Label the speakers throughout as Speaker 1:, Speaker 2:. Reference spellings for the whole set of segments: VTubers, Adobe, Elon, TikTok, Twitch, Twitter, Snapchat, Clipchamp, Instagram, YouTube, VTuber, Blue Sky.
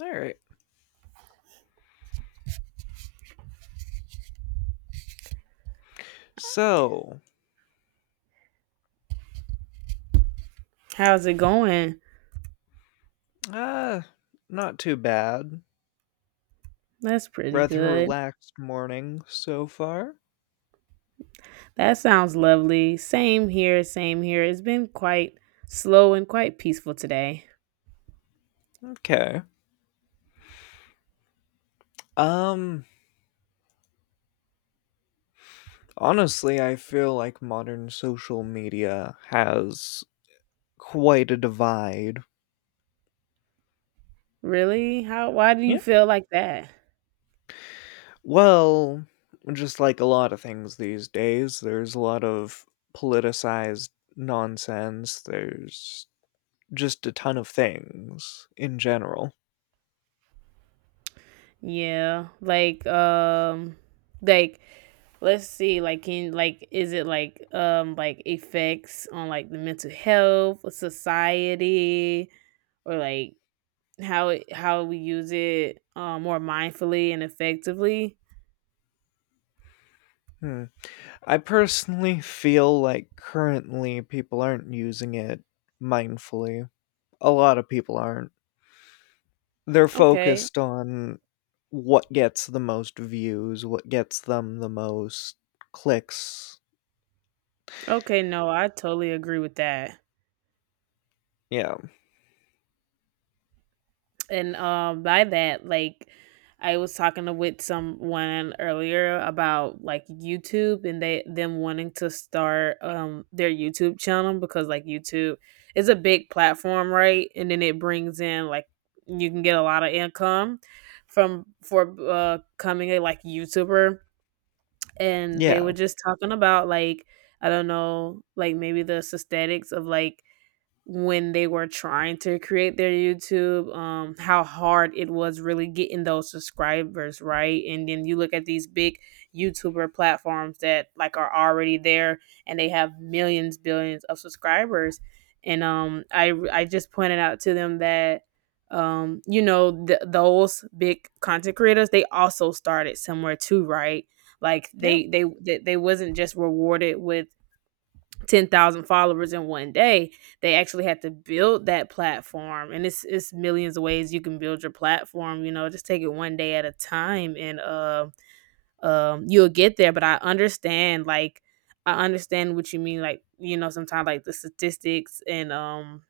Speaker 1: All right. So,
Speaker 2: How's it going?
Speaker 1: uh, not too bad.
Speaker 2: That's pretty
Speaker 1: Rather
Speaker 2: good.
Speaker 1: relaxed morning so far.
Speaker 2: That sounds lovely. Same here, same here. It's been quite slow and quite peaceful today.
Speaker 1: Okay. Um, Honestly, I feel like modern social media has quite a divide.
Speaker 2: Really? How why do you
Speaker 1: Yeah.
Speaker 2: feel like that?
Speaker 1: Well, just like a lot of things these days, there's a lot of politicized nonsense. There's just a ton of things in general.
Speaker 2: Yeah. Like let's see like can like is it like effects on like the mental health, society or like how we use it more mindfully and effectively?
Speaker 1: Hmm. I personally feel like currently people aren't using it mindfully. A lot of people aren't. They're
Speaker 2: Okay.
Speaker 1: focused on what gets the most views, what gets them the most clicks.
Speaker 2: Okay, no, I totally agree with that.
Speaker 1: Yeah.
Speaker 2: And by that, like I was talking to with someone earlier about like YouTube and they them wanting to start their YouTube channel because like YouTube is a big platform, right? And then it brings in like you can get a lot of income from for coming a like YouTuber and they
Speaker 1: Yeah.
Speaker 2: were just talking about like I don't know, like maybe the aesthetics of like when they were trying to create their YouTube, how hard it was really getting those subscribers, right? And then you look at these big YouTuber platforms that like are already there and they have millions, billions of subscribers. And I just pointed out to them that you know, those big content creators they also started somewhere too, right? Like
Speaker 1: Yeah.
Speaker 2: they wasn't just rewarded with 10,000 followers in one day. They actually had to build that platform and it's millions of ways you can build your platform, you know, just take it one day at a time and you'll get there, but I understand like I understand what you mean like, you know, sometimes like the statistics and um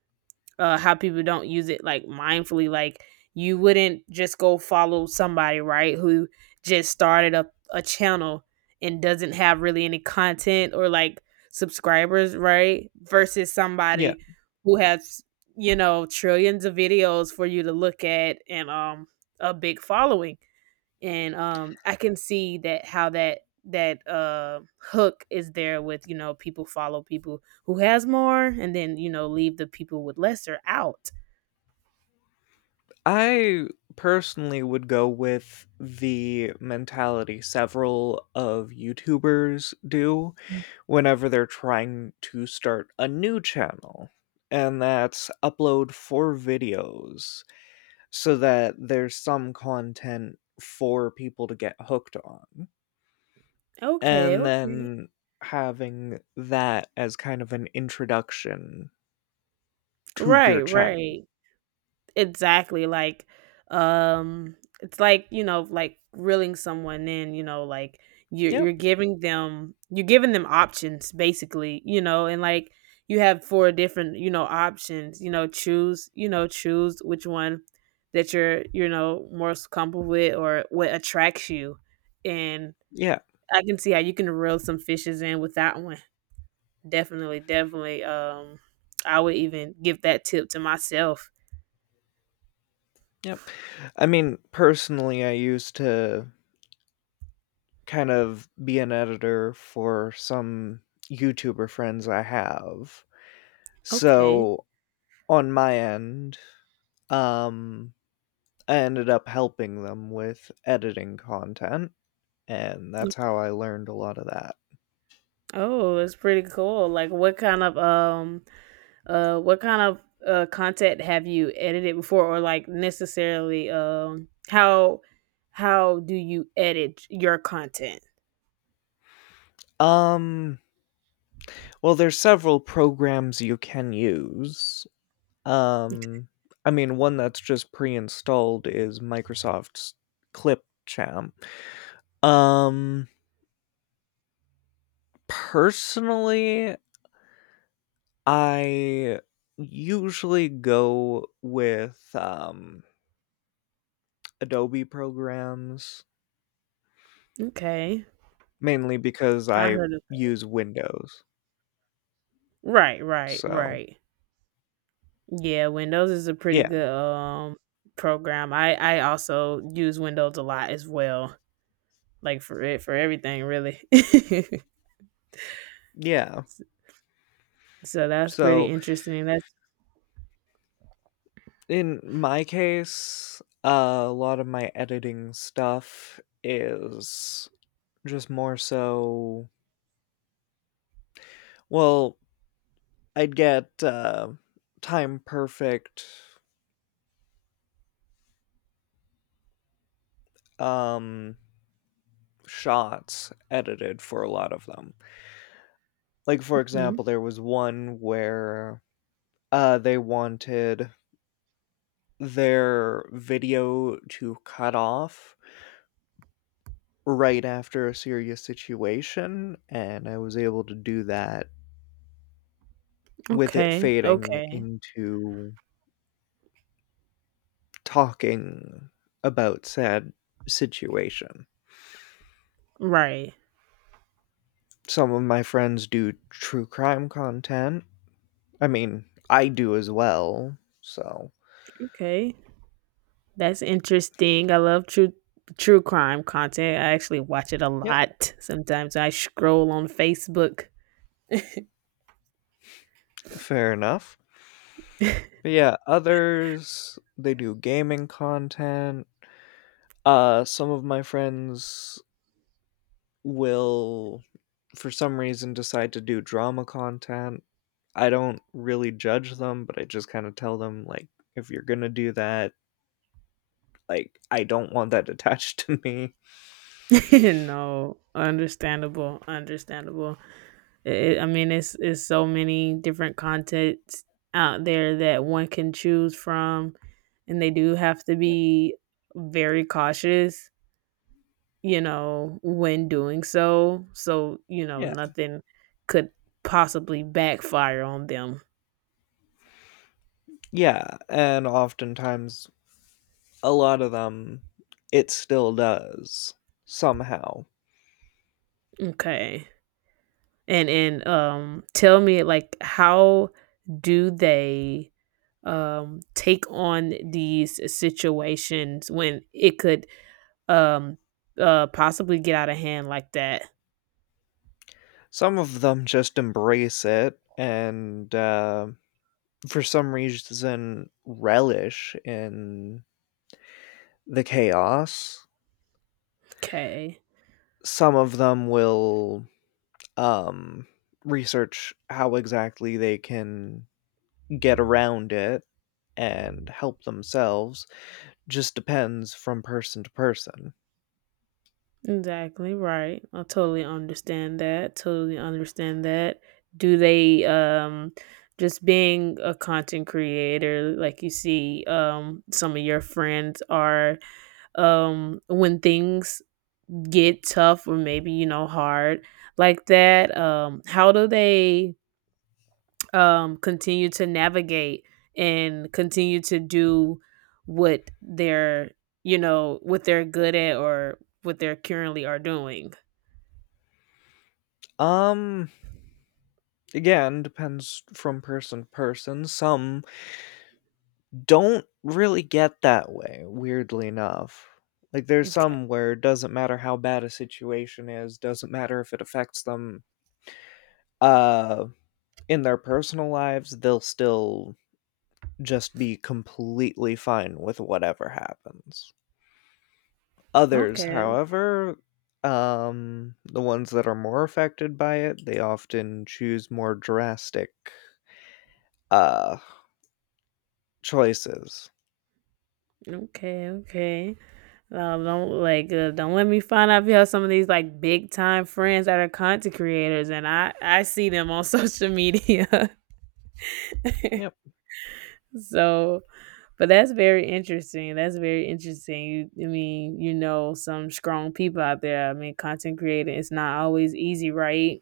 Speaker 2: uh, how people don't use it like mindfully. Like you wouldn't just go follow somebody, right, who just started up a channel and doesn't have really any content or like subscribers, right? Versus
Speaker 1: Yeah.
Speaker 2: somebody who has, you know, trillions of videos for you to look at and a big following and I can see that how that hook is there with you know people follow people who has more and then you know leave the people with lesser out.
Speaker 1: I personally would go with the mentality several of YouTubers do whenever they're trying to start a new channel, and that's upload four videos so that there's some content for people to get hooked on.
Speaker 2: Okay,
Speaker 1: And
Speaker 2: okay.
Speaker 1: then having that as kind of an introduction to your
Speaker 2: Right,
Speaker 1: channel.
Speaker 2: right. Exactly. Like, it's like, you know, like reeling someone in, you know, like
Speaker 1: Yep.
Speaker 2: you're giving them options basically, you know, and like you have four different, you know, options, you know, choose which one that you're, you know, most comfortable with or what attracts you. And
Speaker 1: Yeah.
Speaker 2: I can see how you can reel some fishes in with that one. Definitely, definitely. I would even give that tip to myself.
Speaker 1: Yep. I mean, personally, I used to kind of be an editor for some YouTuber friends I have.
Speaker 2: Okay.
Speaker 1: So on my end, Um, I ended up helping them with editing content, and that's how I learned a lot of that.
Speaker 2: Oh, it's pretty cool. Like what kind of content have you edited before or like necessarily how do you edit your content?
Speaker 1: Um, well, there's several programs you can use. Um, I mean, one that's just pre-installed is Microsoft's Clipchamp. Um, Personally, I usually go with Adobe programs
Speaker 2: Okay.
Speaker 1: mainly because
Speaker 2: I
Speaker 1: I
Speaker 2: heard of.
Speaker 1: use Windows.
Speaker 2: Right, right,
Speaker 1: So,
Speaker 2: right. Yeah, Windows is a pretty
Speaker 1: yeah.
Speaker 2: good program. I also use Windows a lot as well. Like for everything really.
Speaker 1: Yeah.
Speaker 2: So that's pretty
Speaker 1: So,
Speaker 2: interesting. That's.
Speaker 1: in my case, a lot of my editing stuff is just more so well, I'd get time perfect um shots edited for a lot of them. Like for
Speaker 2: Mhm.
Speaker 1: example, there was one where they wanted their video to cut off right after a serious situation, and I was able to do that with it
Speaker 2: Okay.
Speaker 1: fading
Speaker 2: Okay.
Speaker 1: into talking about said situation.
Speaker 2: Right.
Speaker 1: Some of my friends do true crime content. I mean, I do as well, so
Speaker 2: Okay, that's interesting. I love true crime content. I actually watch it a
Speaker 1: yep,
Speaker 2: lot. Sometimes I scroll on Facebook.
Speaker 1: fair enough. But yeah, others they do gaming content. Some of my friends will for some reason decide to do drama content. I don't really judge them, but I just kind of tell them like if you're going to do that, like I don't want that attached to me.
Speaker 2: No, understandable, understandable. I mean, it's so many different contents out there that one can choose from, and they do have to
Speaker 1: Yep.
Speaker 2: be very cautious, you know, when doing so. So, you know,
Speaker 1: Yeah.
Speaker 2: nothing could possibly backfire on them.
Speaker 1: Yeah, and oftentimes a lot of them it still does somehow.
Speaker 2: Okay. And tell me like how do they take on these situations when it could um possibly get out of hand like that?
Speaker 1: Some of them just embrace it and for some reason relish in the chaos.
Speaker 2: Okay.
Speaker 1: Some of them will um, research how exactly they can get around it and help themselves just depends from person to person.
Speaker 2: Exactly right. I totally understand that. Totally understand that. Do they just being a content creator like you see some of your friends are when things get tough or maybe you know hard like that how do they continue to navigate and continue to do what they're you know what they're good at or what they're currently are doing?
Speaker 1: Um, Again, depends from person to person. Some don't really get that way, weirdly enough. Like, there's some where it doesn't matter how bad a situation is, doesn't matter if it affects them uh, in their personal lives, they'll still just be completely fine with whatever happens. Others,
Speaker 2: Okay,
Speaker 1: however, the ones that are more affected by it, they often choose more drastic uh, choices.
Speaker 2: okay, okay. Don't like don't let me find out if you have some of these like big time friends that are content creators, and I see them on social media.
Speaker 1: Yep.
Speaker 2: So, but that's very interesting. That's very interesting. You, I mean, you know, some strong people out there. I mean, content creating is not always easy, right?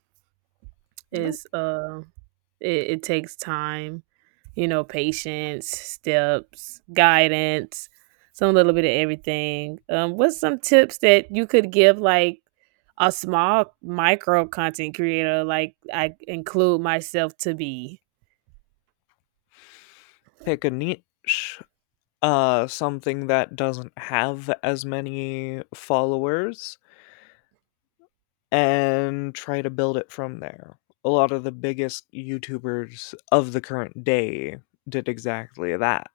Speaker 1: Nope.
Speaker 2: It's uh it takes time, you know, patience, steps, guidance, some little bit of everything. What's some tips that you could give like a small micro content creator like I include myself to be?
Speaker 1: Pick a niche, something that doesn't have as many followers, and try to build it from there. A lot of the biggest YouTubers of the current day did exactly that.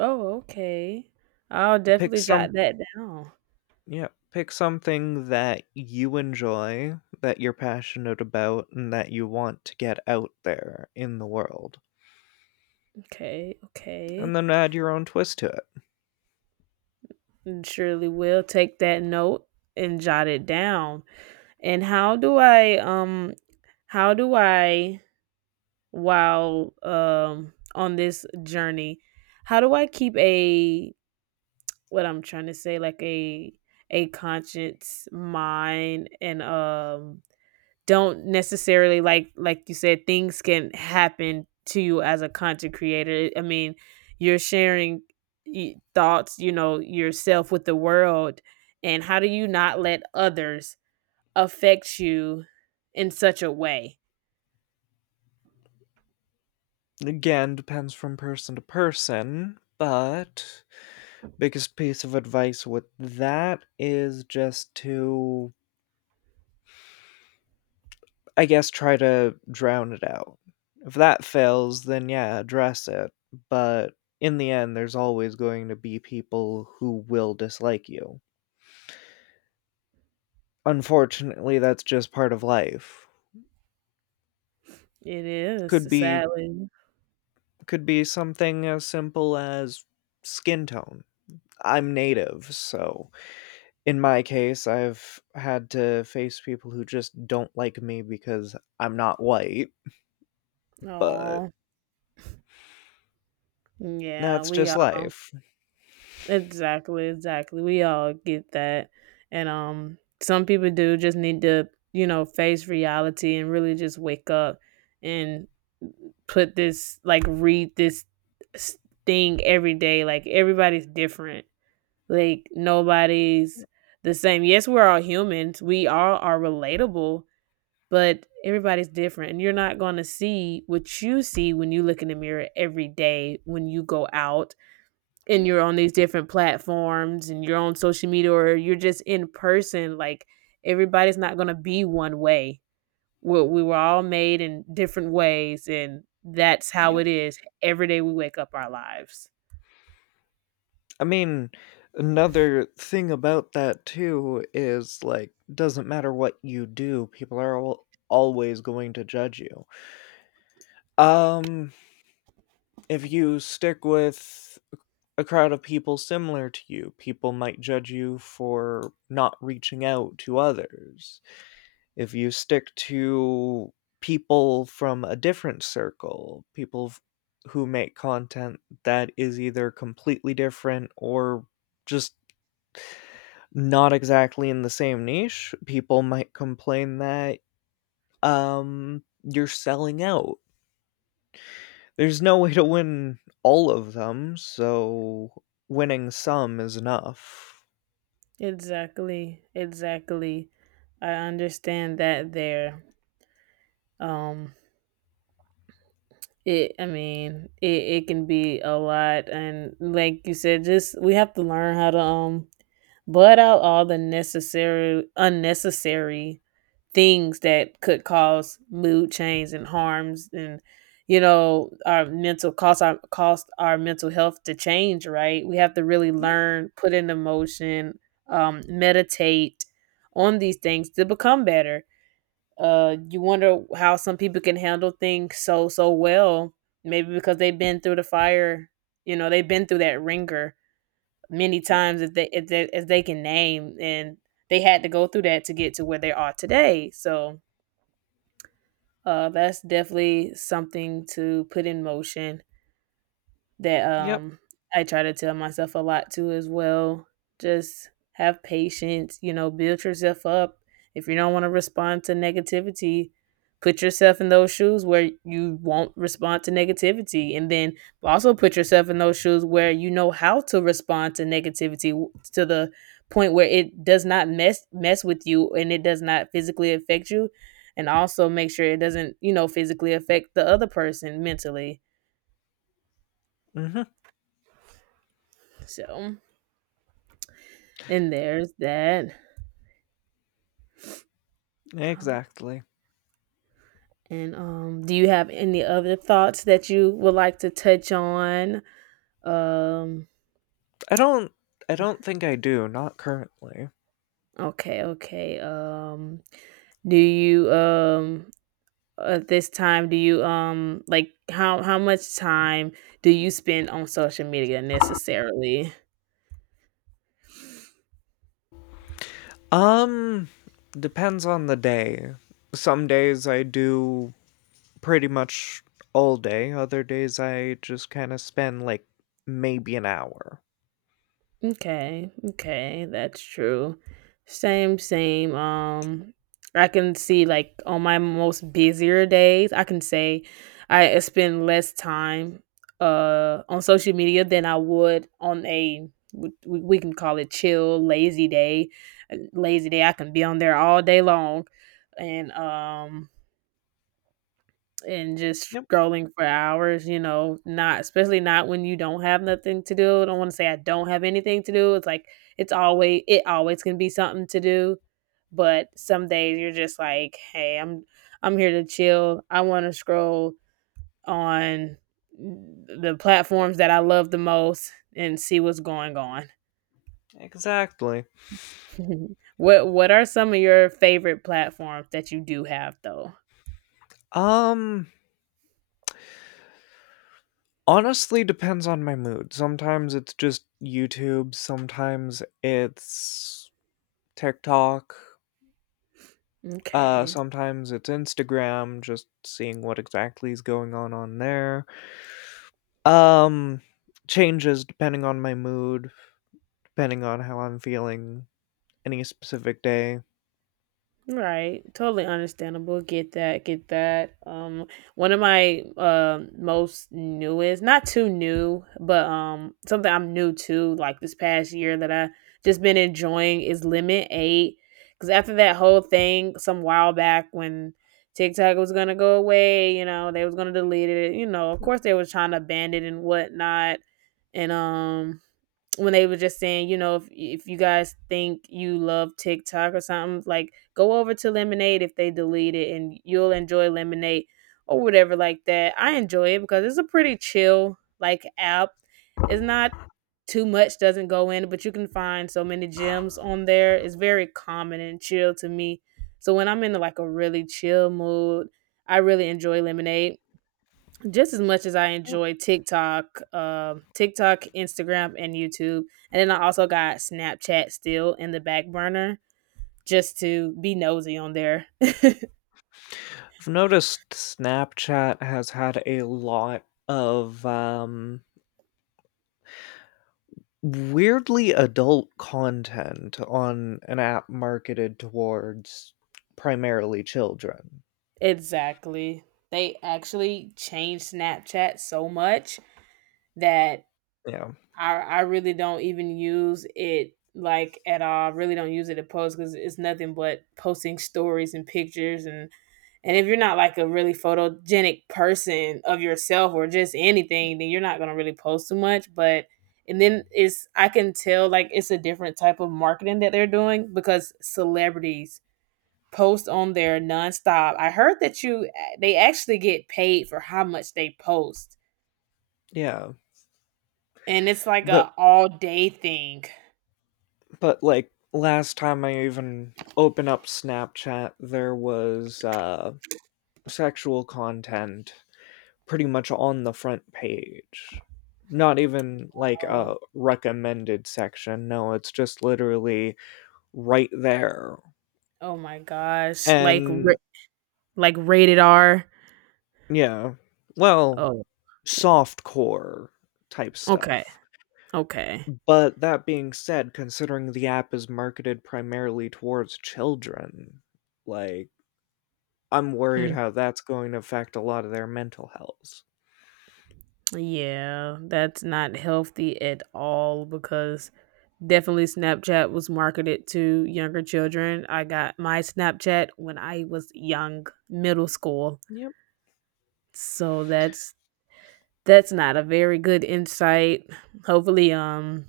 Speaker 2: Oh, okay. I'll
Speaker 1: Pick
Speaker 2: definitely
Speaker 1: some.
Speaker 2: jot that down.
Speaker 1: Yeah, pick something that you enjoy, that you're passionate about, and that you want to get out there in the world,
Speaker 2: Okay, okay.
Speaker 1: and then add your own twist to it.
Speaker 2: And surely will take that note and jot it down. And how do I while on this journey how do I keep a, what I'm trying to say, like a conscience mind and don't necessarily like you said things can happen to you as a content creator, I mean you're sharing thoughts, you know, yourself with the world, and how do you not let others affect you in such a way.
Speaker 1: Again, depends from person to person, but biggest piece of advice with that is just to, I guess, try to drown it out. If that fails, then yeah, address it, but in the end, there's always going to be people who will dislike you. Unfortunately, that's just part of life.
Speaker 2: It is
Speaker 1: Could be
Speaker 2: sadly.
Speaker 1: could be something as simple as skin tone. I'm native, so in my case, I've had to face people who just don't like me because I'm not white, but
Speaker 2: Oh. Yeah,
Speaker 1: that's
Speaker 2: we
Speaker 1: just
Speaker 2: all.
Speaker 1: life.
Speaker 2: Exactly, exactly. We all get that. And some people do just need to, you know, face reality and really just wake up and put this like read this s- thing every day. Like everybody's different. Like nobody's the same. Yes, we're all humans. We all are relatable, but everybody's different. And you're not going to see what you see when you look in the mirror every day when you go out and
Speaker 1: Yep,
Speaker 2: you're on these different platforms and you're on social media or you're just in person. Like everybody's not going to be one way. We were all made in different ways and that's how
Speaker 1: yep.
Speaker 2: it is every day we wake up our lives.
Speaker 1: I mean, another thing about that too is like doesn't matter what you do, people are always going to judge you. Um if you stick with a crowd of people similar to you, people might judge you for not reaching out to others. If you stick to people from a different circle, people who make content that is either completely different or just not exactly in the same niche, people might complain that you're selling out. There's no way to win all of them, so winning some is enough.
Speaker 2: Exactly, exactly. I understand that. There, um it I mean, it can be a lot, and like you said, just we have to learn how to blot out all the necessary unnecessary things that could cause mood change and harms and, you know, our mental cost our mental health to change, right? We have to really
Speaker 1: Yep,
Speaker 2: learn, put into motion, meditate on these things to become better. You wonder how some people can handle things so so well, maybe because they've been through the fire, you know, they've been through that ringer many
Speaker 1: yep,
Speaker 2: times as they can name, and they had to go through that to get to where they are today. So, that's definitely something to put in motion that
Speaker 1: yep.
Speaker 2: I try to tell myself a lot too as well. Just have patience, you know, build yourself up. If you don't want to respond to negativity, put yourself in those shoes where you won't respond to negativity, and then also put yourself in those shoes where you know how to respond to negativity to the point where it does not mess with you, and it does not physically affect you, and also make sure it doesn't, you know, physically affect the other person mentally.
Speaker 1: Mhm,
Speaker 2: So. And there's that. Oh,
Speaker 1: exactly.
Speaker 2: and, do you have any other thoughts that you would like to touch on? Um,
Speaker 1: I don't I don't think I do, not currently.
Speaker 2: okay, okay. Do you, um at this time, how much time do you spend on social media necessarily?
Speaker 1: Um, Depends on the day. Some days I do pretty much all day, other days I just kinda spend, like, maybe an hour.
Speaker 2: Okay, okay, that's true. Same, same. I can see like on my most busier days, I can say I spend less time on social media than I would on a can call it chill, lazy day. A lazy day, I can be on there all day long, and um and just
Speaker 1: Yep.
Speaker 2: scrolling for hours, you know, not especially not when you don't have nothing to do. I don't want to say I don't have anything to do. It's like it always can be something to do, but some days you're just like, "Hey, I'm here to chill. I want to scroll on the platforms that I love the most and see what's going on."
Speaker 1: Exactly.
Speaker 2: What are some of your favorite platforms that you do have though?
Speaker 1: Um Honestly, depends on my mood. Sometimes it's just YouTube, sometimes it's TikTok,
Speaker 2: Okay.
Speaker 1: sometimes it's Instagram, just seeing what exactly is going on there. Um, Changes depending on my mood, depending on how I'm feeling any specific day.
Speaker 2: Right. Totally understandable. Get that. Get that. One of my most newest, not too new, but something I'm new to like this past year that I just been enjoying is Limit 8, cuz after that whole thing some while back when TikTok was going to go away, you know, they was going to delete it. You know, of course they was trying to ban it and whatnot. And when they were just saying, you know, if you guys think you love TikTok or something, like go over to Lemonade if they delete it, and you'll enjoy Lemonade or whatever like that. I enjoy it because it's a pretty chill like app. It's not too much doesn't go in, but you can find so many gems on there. It's very common and chill to me. So when I'm in like a really chill mood, I really enjoy Lemonade just as much as I enjoy TikTok, TikTok, Instagram, and YouTube, and then I also got Snapchat still in the back burner just to be nosy on there.
Speaker 1: I've noticed Snapchat has had a lot of weirdly adult content on an app marketed towards primarily children.
Speaker 2: Exactly. They actually changed Snapchat so much that
Speaker 1: Yeah.
Speaker 2: I really don't even use it like at all. I really don't use it to post because it's nothing but posting stories and pictures and. And if you're not like a really photogenic person of yourself or just
Speaker 1: Yep.
Speaker 2: anything, then you're not going to really post too much. But, and then it's, I can tell like it's a different type of marketing that they're doing because celebrities post on there nonstop. I heard that they actually get paid for how much they post.
Speaker 1: Yeah.
Speaker 2: And it's like
Speaker 1: But
Speaker 2: a all day thing.
Speaker 1: but, like, last time I even opened up Snapchat, there was, sexual content pretty much on the front page. Not even, like,
Speaker 2: Oh,
Speaker 1: a recommended section, no, it's just literally right there.
Speaker 2: oh my gosh. Like,
Speaker 1: And
Speaker 2: like rated R.
Speaker 1: yeah. Well,
Speaker 2: Oh,
Speaker 1: soft core type
Speaker 2: okay.
Speaker 1: stuff.
Speaker 2: Okay.
Speaker 1: But that being said, considering the app is marketed primarily towards children, like I'm worried
Speaker 2: Mm.
Speaker 1: how that's going to affect a lot of their mental health.
Speaker 2: Yeah, that's not healthy at all because definitely Snapchat was marketed to younger children. I got my Snapchat when I was young, middle school.
Speaker 1: Yep.
Speaker 2: So that's not a very good insight. Hopefully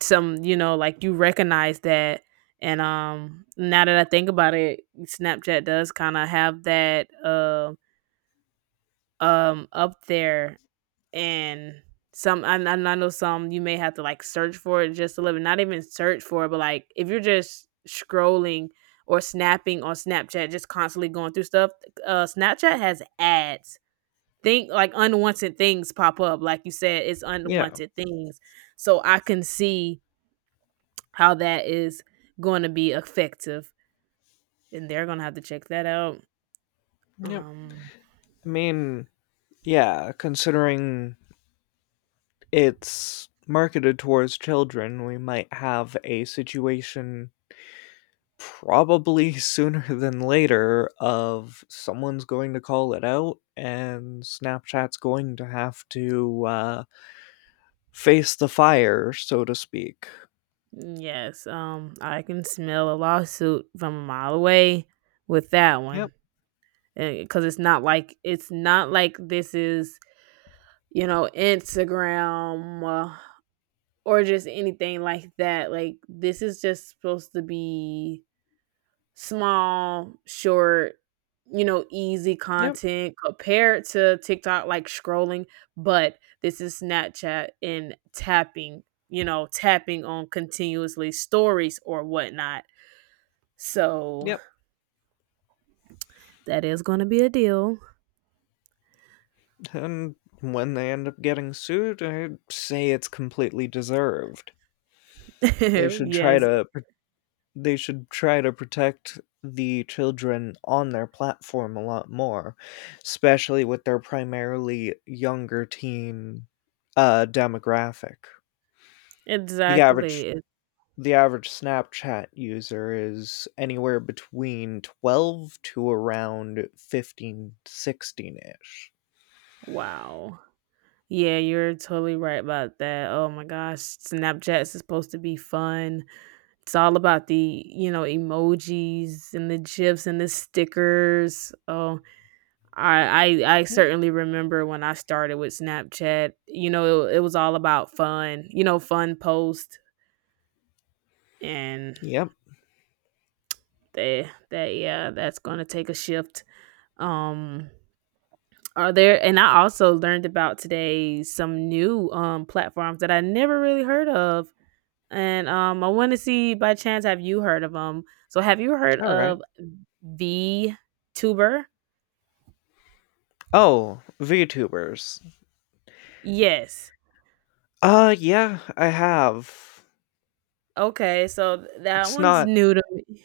Speaker 2: some, you know, like you recognize that and now that I think about it, Snapchat does kind of have that up there and some I know some you may have to like search for it just a little bit, not even search for it, but like if you're just scrolling or snapping on Snapchat, just constantly going through stuff. Snapchat has ads, think like unwanted things pop up. Like you said, it's
Speaker 1: Yeah.
Speaker 2: unwanted things. So I can see how that is going to be effective and they're going to have to check that out.
Speaker 1: Yep.
Speaker 2: um
Speaker 1: I mean, yeah, considering it's marketed towards children, we might have a situation probably sooner than later of someone's going to call it out and Snapchat's going to have to face the fire, so to speak.
Speaker 2: yes, I can smell a lawsuit from a mile away with that
Speaker 1: Yep,
Speaker 2: one because it's not like this is, you know, Instagram, or just anything like that. Like this is just supposed to be small, short, you know, easy
Speaker 1: yep,
Speaker 2: content compared to TikTok, like scrolling. But this is Snapchat and tapping, you know, tapping on continuously stories or whatnot. So
Speaker 1: yep.
Speaker 2: that is going to be a deal.
Speaker 1: And when they end up getting sued, I'd say it's completely deserved. They should try
Speaker 2: Yes,
Speaker 1: to they should try to protect the children on their platform a lot more, especially with their primarily younger teen demographic. The average
Speaker 2: exactly.
Speaker 1: the average Snapchat user is anywhere between 12 to around 15, 16 ish.
Speaker 2: Wow. Yeah, you're totally right about that. Oh my gosh, Snapchat's is supposed to be fun. It's all about the, you know, emojis and the gifs and the stickers. Oh, I
Speaker 1: Yep.
Speaker 2: certainly remember when I started with Snapchat. You know, it was all about fun. You know, fun post and
Speaker 1: Yep.
Speaker 2: that yeah, that's going to take a shift. Um are there, and I also learned about today some new platforms that I never really heard of. And I want to see by chance have you heard of him? So have you heard
Speaker 1: All right.
Speaker 2: of VTuber?
Speaker 1: Oh, VTubers.
Speaker 2: Yes.
Speaker 1: Yeah, I have.
Speaker 2: Okay, so that
Speaker 1: It's
Speaker 2: one's
Speaker 1: not
Speaker 2: new to me.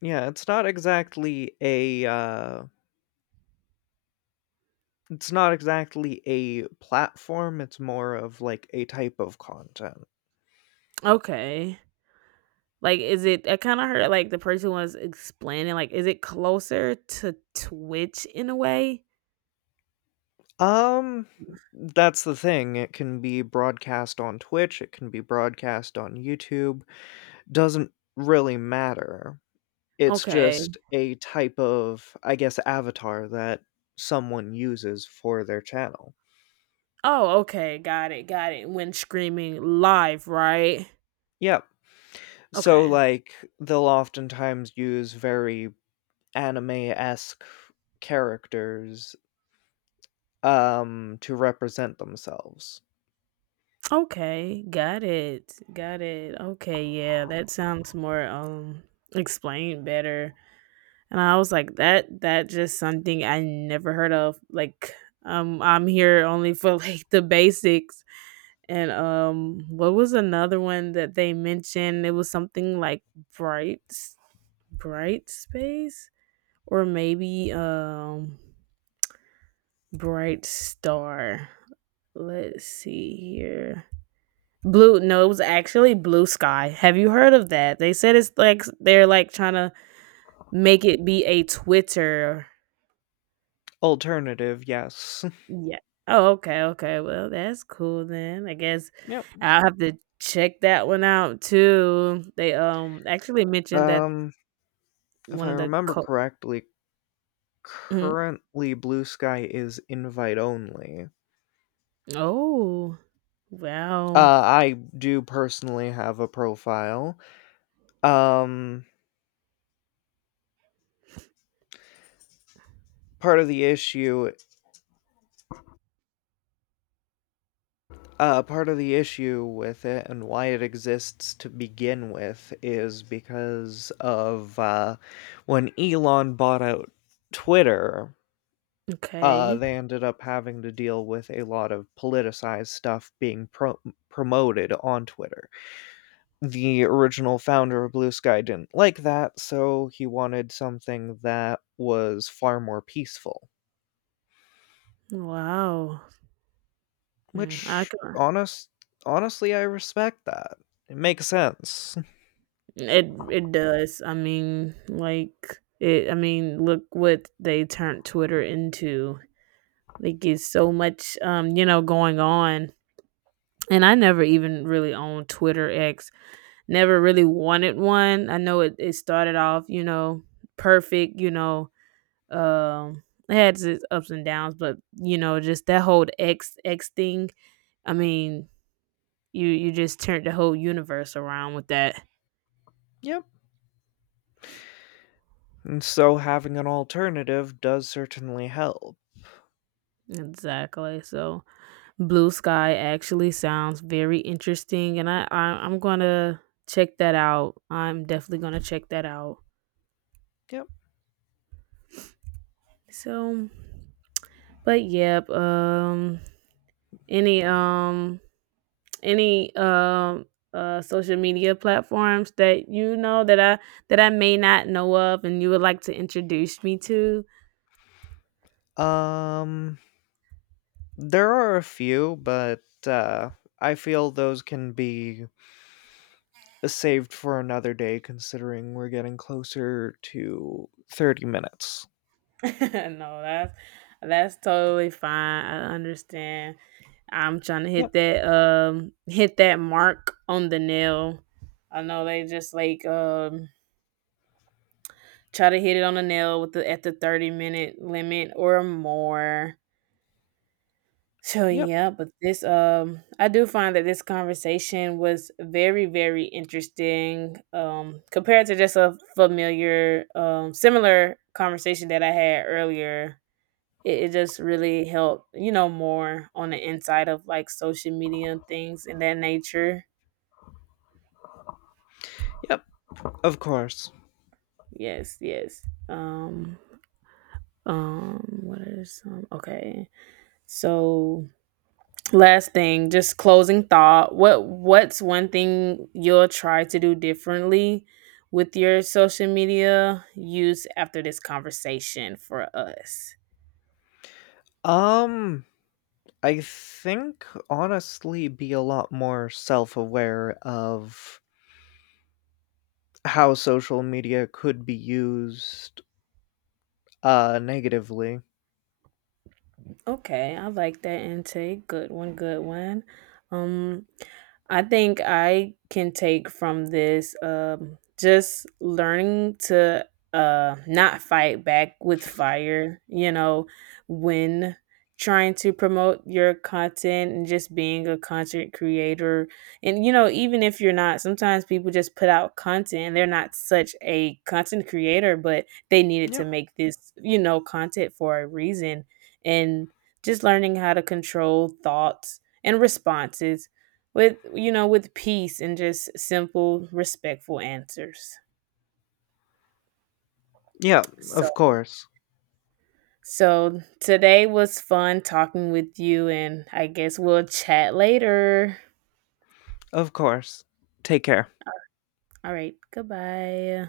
Speaker 1: Yeah, it's not exactly a it's not exactly a platform, it's more of like a type of content.
Speaker 2: Okay. Like is it, I kind of heard like the person was explaining, like is it closer to Twitch in a way?
Speaker 1: Um, that's the thing. It can be broadcast on Twitch, it can be broadcast on YouTube. Doesn't really matter. It's
Speaker 2: Okay.
Speaker 1: just a type of, I guess, avatar that someone uses for their channel.
Speaker 2: Oh, okay. Got it. Got it. When screaming live, right?
Speaker 1: Yeah. So,
Speaker 2: Okay.
Speaker 1: like, they'll oftentimes use very anime-esque characters, to represent themselves.
Speaker 2: Okay. Got it. Got it. Okay. Yeah, that sounds more explained better. And I was like, that just something I never heard of. Like, I'm here only for like the basics. And what was another one that they mentioned? It was something like bright, bright space, or maybe Bright Star. Let's see here. Blue, no, it was actually Blue Sky. Have you heard of that? They said it's like they're like trying to make it be a Twitter.
Speaker 1: Alternative, yes.
Speaker 2: Yeah. Oh, okay, okay. Well, that's cool then. I guess
Speaker 1: Yep.
Speaker 2: I'll have to check that one out too. They actually mentioned that
Speaker 1: Um, if
Speaker 2: one
Speaker 1: I
Speaker 2: of the
Speaker 1: remember correctly,
Speaker 2: mhm.
Speaker 1: currently Blue Sky is invite only.
Speaker 2: Oh, wow.
Speaker 1: I do personally have a profile. Um, part of the issue part of the issue with it and why it exists to begin with is because of when Elon bought out Twitter,
Speaker 2: Okay.
Speaker 1: they ended up having to deal with a lot of politicized stuff being promoted on Twitter. The original founder of Blue Sky didn't like that, so he wanted something that was far more peaceful,
Speaker 2: Wow. Mm, I
Speaker 1: which
Speaker 2: can.
Speaker 1: honestly I respect that. It makes sense.
Speaker 2: It does. I mean, like it I mean, look what they turned Twitter into. They get so much you know, going on. And I never even really owned Twitter X. Never really wanted one. I know it started off, you know, perfect, you know, um it had its ups and downs, but you know, just that whole X thing. I mean, you just turned the whole universe around with that.
Speaker 1: Yep. And so having an alternative does certainly help.
Speaker 2: Exactly. So Blue Sky actually sounds very interesting, and I'm gonna check that out. I'm definitely gonna check that out.
Speaker 1: Yep.
Speaker 2: So, but yep. Any um any social media platforms that you know that I may not know of, and you would like to introduce me to?
Speaker 1: Um there are a few, but I feel those can be saved for another day considering we're getting closer to 30 minutes.
Speaker 2: No, that's that's totally fine. I understand. I'm trying to
Speaker 1: Yep.
Speaker 2: hit that mark on the nail. I know they just like try to hit it on the nail with the at the 30-minute limit or more. So
Speaker 1: Yep.
Speaker 2: yeah, but this I do find that this conversation was very very interesting compared to just a familiar similar conversation that I had earlier. It just really helped, you know, more on the inside of like social media and things in that nature.
Speaker 1: Yep. Of course.
Speaker 2: Yes, yes. Um, What is? Are Okay, so last thing, just closing thought. What's one thing you'll try to do differently with your social media use after this conversation for us?
Speaker 1: Um I think honestly be a lot more self-aware of how social media could be used negatively.
Speaker 2: Okay, I like that intake. Good one, good one. Um, I think I can take from this just learning to not fight back with fire, you know, when trying to promote your content and just being a content creator. And you know, even if you're not, sometimes people just put out content and they're not such a content creator, but they needed to
Speaker 1: Yep.
Speaker 2: make this, you know, content for a reason. And just learning how to control thoughts and responses with you know with peace and just simple respectful answers.
Speaker 1: Yeah, of
Speaker 2: So,
Speaker 1: course.
Speaker 2: so today was fun talking with you and I guess we'll chat later.
Speaker 1: Of course. Take care.
Speaker 2: All right, goodbye.